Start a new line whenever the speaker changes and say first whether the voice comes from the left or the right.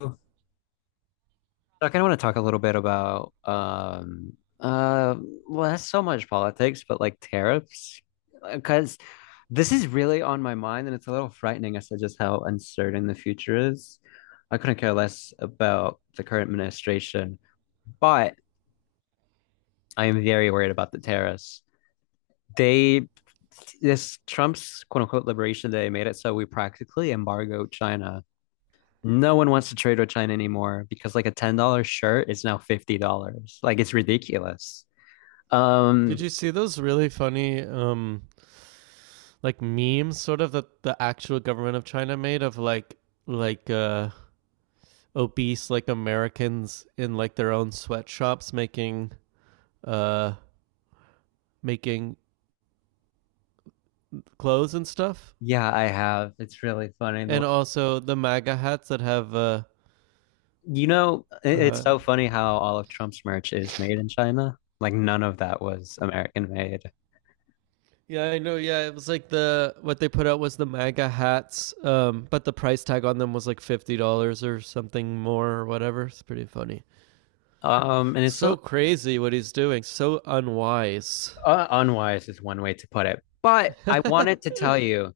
left: So I kind of want to talk a little bit about uh that's so much politics, but like tariffs because this is really on my mind and it's a little frightening as to just how uncertain the future is. I couldn't care less about the current administration, but I am very worried about the tariffs. They this Trump's quote unquote liberation day made it so we practically embargo China. No one wants to trade with China anymore because like a $10 shirt is now $50. Like it's ridiculous. Um,
right: Did you see those really funny like memes sort of that the actual government of China made of like obese like Americans in like their own sweatshops making uh making clothes and stuff?
left: yeah, I have. It's really funny. The,
right: And also the MAGA hats that have
left: you know, it- It's
right: uh
left: so funny how all of Trump's merch is made in China. Like none of that was American made.
right: yeah, I know. Yeah, it was like the what they put out was the MAGA hats, but the price tag on them was like $50 or something more or whatever. It's pretty funny.
left: Um, and it's so,
right: So crazy what he's doing. So unwise.
left: uh, unwise is one way to put it. But I wanted to tell you,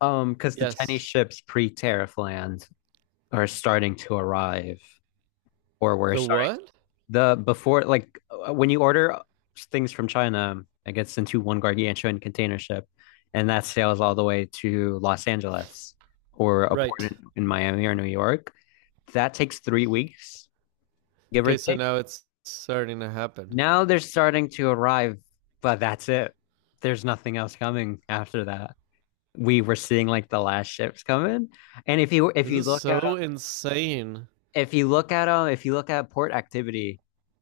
left: because the Chinese
right: Yes.
left: ships pre-tariff land are starting to arrive, or were
right: The what?
left: the before like when you order things from China, it gets into one gargantuan container ship, and that sails all the way to Los Angeles or a
right: Right.
left: port in Miami or New York. That takes 3 weeks, give or
right: Okay, so
left: take.
right: now it's starting to happen.
left: Now they're starting to arrive, but that's it. There's nothing else coming after that. We were seeing like the last ships coming, and if you if
right: This
left: you
right: is
left: look at
right: so insane.
left: if you look at port activity,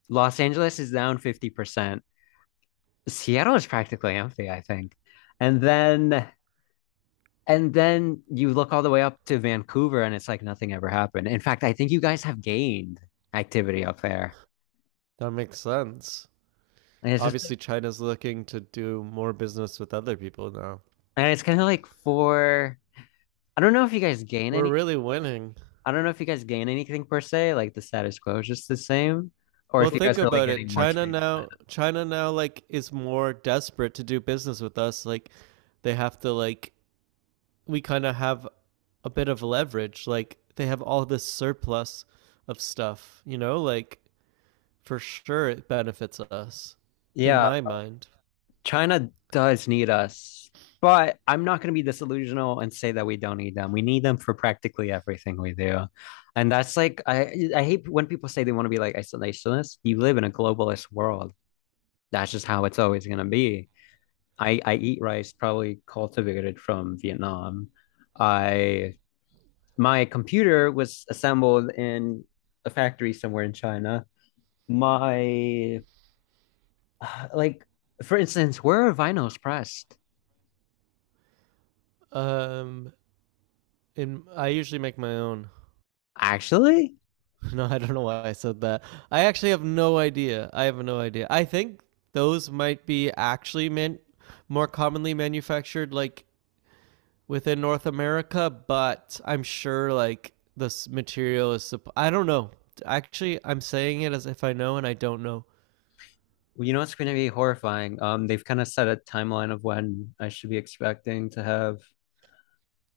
left: Los Angeles is down 50%. Seattle is practically empty, I think. And then and then you look all the way up to Vancouver and it's like nothing ever happened. In fact, I think you guys have gained activity up there.
right: That makes sense.
left: And it's just
right: Obviously,
left: like
right: China's looking to do more business with other people now.
left: and it's kind of like for I don't know if you guys gain
right: We're
left: any
right: really winning.
left: I don't know if you guys gain anything per se, like the status quo is just the same, or
right: Well,
left: if you guys
right: think
left: are like
right: about it.
left: getting more
right: China
left: trade with China.
right: now, China now, like, is more desperate to do business with us. Like, they have to like we kind of have a bit of leverage. Like they have all this surplus of stuff, like for sure it benefits us in
left: Yeah.
right: my mind.
left: China does need us, but I'm not going to be disillusional and say that we don't need them. We need them for practically everything we do. And that's like, I hate when people say they want to be like isolationist. You live in a globalist world. That's just how it's always going to be. I eat rice probably cultivated from Vietnam. I My computer was assembled in a factory somewhere in China. My like For instance, where are vinyls pressed?
right: Um in I usually make my own.
left: Actually,
right: No, I don't know why I said that. I actually have no idea. I have no idea. I think those might be actually meant more commonly manufactured like within North America, but I'm sure like this material is. I don't know. Actually, I'm saying it as if I know, and I don't know.
left: Well, you know it's going to be horrifying? They've kind of set a timeline of when I should be expecting to have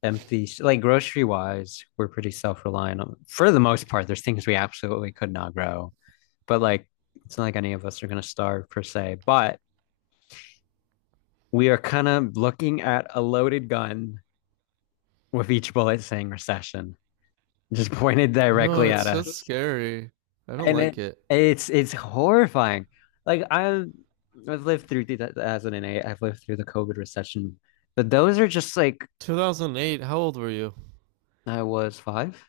left: empty, like grocery wise, we're pretty self-reliant on, for the most part. There's things we absolutely could not grow, but like it's not like any of us are going to starve per se. But we are kind of looking at a loaded gun with each bullet saying recession, just pointed
right: I know
left: directly
right: it's
left: at
right: so
left: us.
right: scary. I don't
left: And it
right: like it.
left: It's horrifying. Like i have I've lived through 2008. I've lived through the COVID recession. But those are just like
right: 2008. How old were you?
left: I was five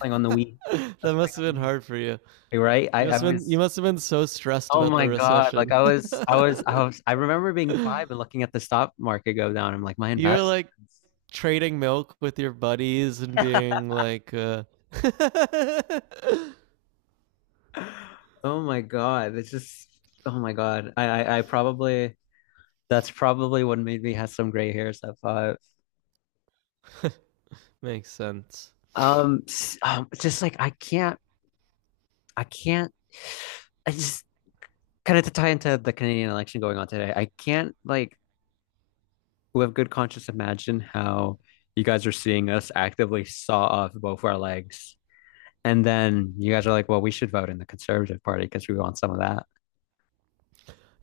left: playing on the
right: That
left: Wii. I was playing
right: must have
left: on the
right: been hard
left: Wii.
right: for you.
left: Right?
right: You must
left: I
right: have been. You
left: was
right: must have been so stressed
left: Oh
right: about
left: my
right: the
left: God. Like
right: recession.
left: I was I was I was I remember being five and looking at the stock market go down. I'm like, my
right: You were
left: investments.
right: like trading milk with your buddies and being like,
left: Oh my God. It's just Oh my God. I probably that's probably what made me have some gray hairs at five.
right: Makes sense.
left: Um, just like I can't, I can't. I just Kind of to tie into the Canadian election going on today. I can't like With good conscience imagine how you guys are seeing us actively saw off both our legs, and then you guys are like, "Well, we should vote in the Conservative Party because we want some of that."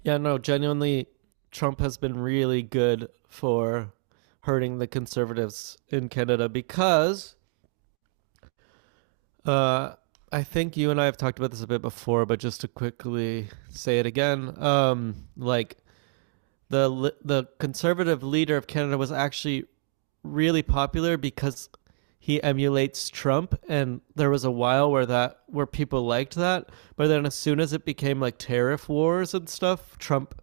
right: Yeah, no, genuinely, Trump has been really good for hurting the conservatives in Canada because uh, I think you and I have talked about this a bit before, but just to quickly say it again, like the the conservative leader of Canada was actually really popular because he emulates Trump, and there was a while where that where people liked that, but then as soon as it became like tariff wars and stuff, Trump,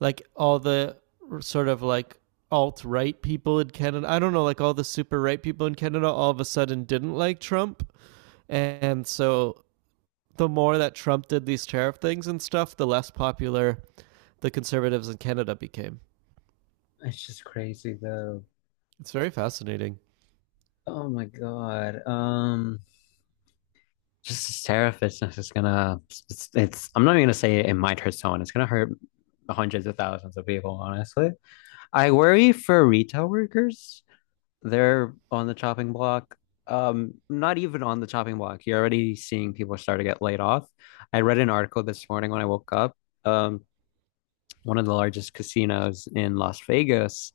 right: like all the sort of like alt right people in Canada. I don't know, like all the super right people in Canada all of a sudden didn't like Trump. And so the more that Trump did these tariff things and stuff, the less popular the conservatives in Canada became.
left: It's just crazy though.
right: It's very fascinating.
left: Oh my God. Just this terrifishness is gonna. It's, it's. I'm not even gonna say it might hurt someone. It's gonna hurt hundreds of thousands of people, honestly. I worry for retail workers. They're on the chopping block. Not even on the chopping block. You're already seeing people start to get laid off. I read an article this morning when I woke up. Um, One of the largest casinos in Las Vegas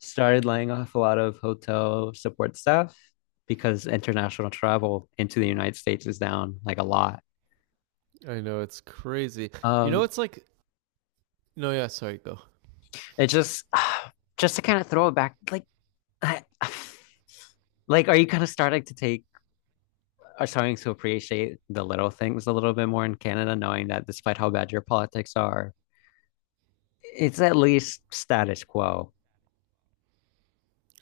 left: started laying off a lot of hotel support staff because international travel into the United States is down like a lot.
right: I know it's crazy. You know,
left: Um,
right: it's like no, yeah, sorry, go.
left: it just Just to kind of throw it back, like I, like are you kind of starting to take are starting to appreciate the little things a little bit more in Canada, knowing that despite how bad your politics are, it's at least status quo.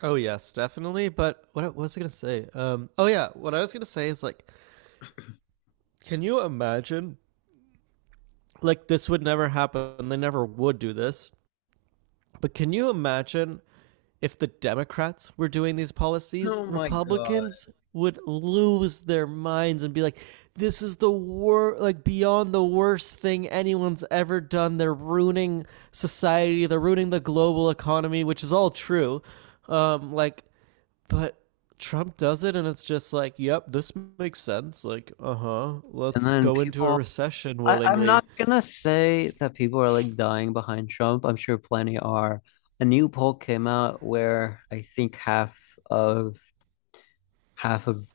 right: Oh yes, definitely. But what was I gonna say? Oh yeah, what I was gonna say is like, can you imagine? Like this would never happen. They never would do this. But can you imagine if the Democrats were doing these policies?
left: Oh my god.
right: Republicans would lose their minds and be like, this is the wor like beyond the worst thing anyone's ever done. They're ruining society, they're ruining the global economy, which is all true. Like, but Trump does it and it's just like, yep, this makes sense. Like, uh huh,
left: And
right: let's
left: then
right: go into a
left: people,
right: recession
left: I, I'm
right: willingly.
left: not gonna say that people are like dying behind Trump. I'm sure plenty are. A new poll came out where I think of half of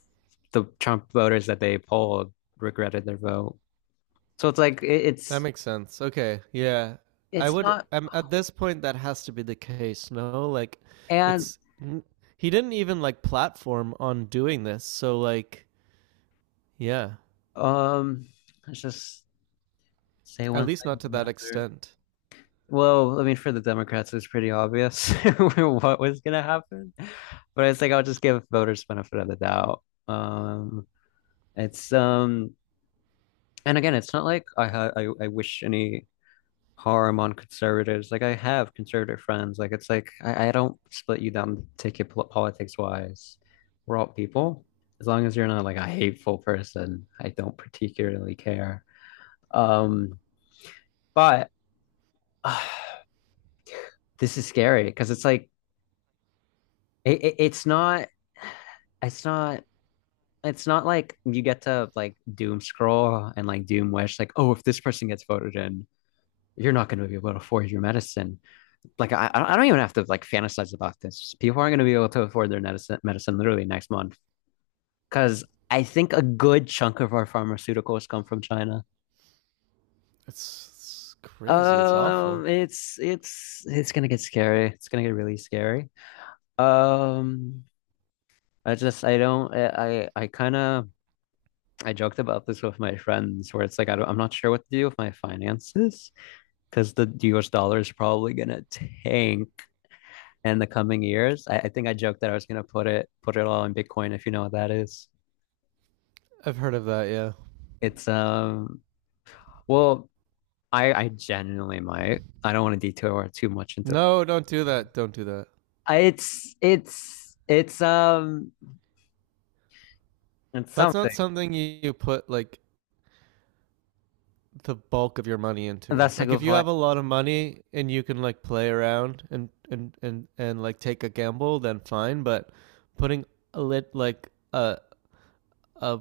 left: the Trump voters that they polled regretted their vote. So it's like it,
right: That makes sense. Okay. Yeah. I
left: it's
right: would,
left: not
right: at this point that has to be the case, no? Like
left: and
right: it's he didn't even like platform on doing this. So like yeah,
left: um it's just Say
right: at
left: one
right: least
left: thing
right: not to
left: to
right: that
left: another.
right: extent.
left: Well, I mean, for the Democrats, it was pretty obvious what was gonna happen, but it's like I'll just give voters benefit of the doubt. Um, it's And again, it's not like I wish any harm on conservatives. Like I have conservative friends. Like it's like I don't split you down ticket politics wise. We're all people. As long as you're not like a hateful person, I don't particularly care. Um, but. This is scary because it's like it, it's not it's not it's not like you get to like doom scroll and like doom wish like oh if this person gets voted in you're not going to be able to afford your medicine like I don't even have to like fantasize about this. People aren't going to be able to afford their medicine literally next month because I think a good chunk of our pharmaceuticals come from china.
right: It's crazy. It's awful.
left: It's it's gonna get scary. It's gonna get really scary. Um I just I don't I, Kind of I joked about this with my friends where it's like I don't, I'm not sure what to do with my finances because the US dollar is probably gonna tank in the coming years. I think I joked that I was gonna put it all in Bitcoin if you know what that is.
right: I've heard of that, yeah.
left: It's well I genuinely might. I don't want to detour too much into
right: No, don't do that. Don't do that.
left: it's it's
right: That's not
left: something.
right: something you put like the bulk of your money into.
left: That's a
right: Like if
left: good
right: you
left: point.
right: have a lot of money and you can like play around and like take a gamble, then fine. But putting a lit like a,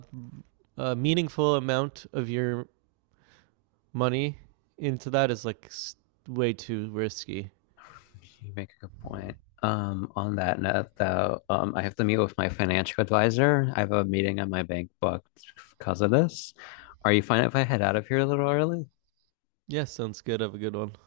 right: a meaningful amount of your money into that is like way too risky.
left: You make a good point. On that note, though, I have to meet with my financial advisor. I have a meeting on my bank booked because of this. Are you fine if I head out of here a little early?
right: Yes, sounds good. Have a good one.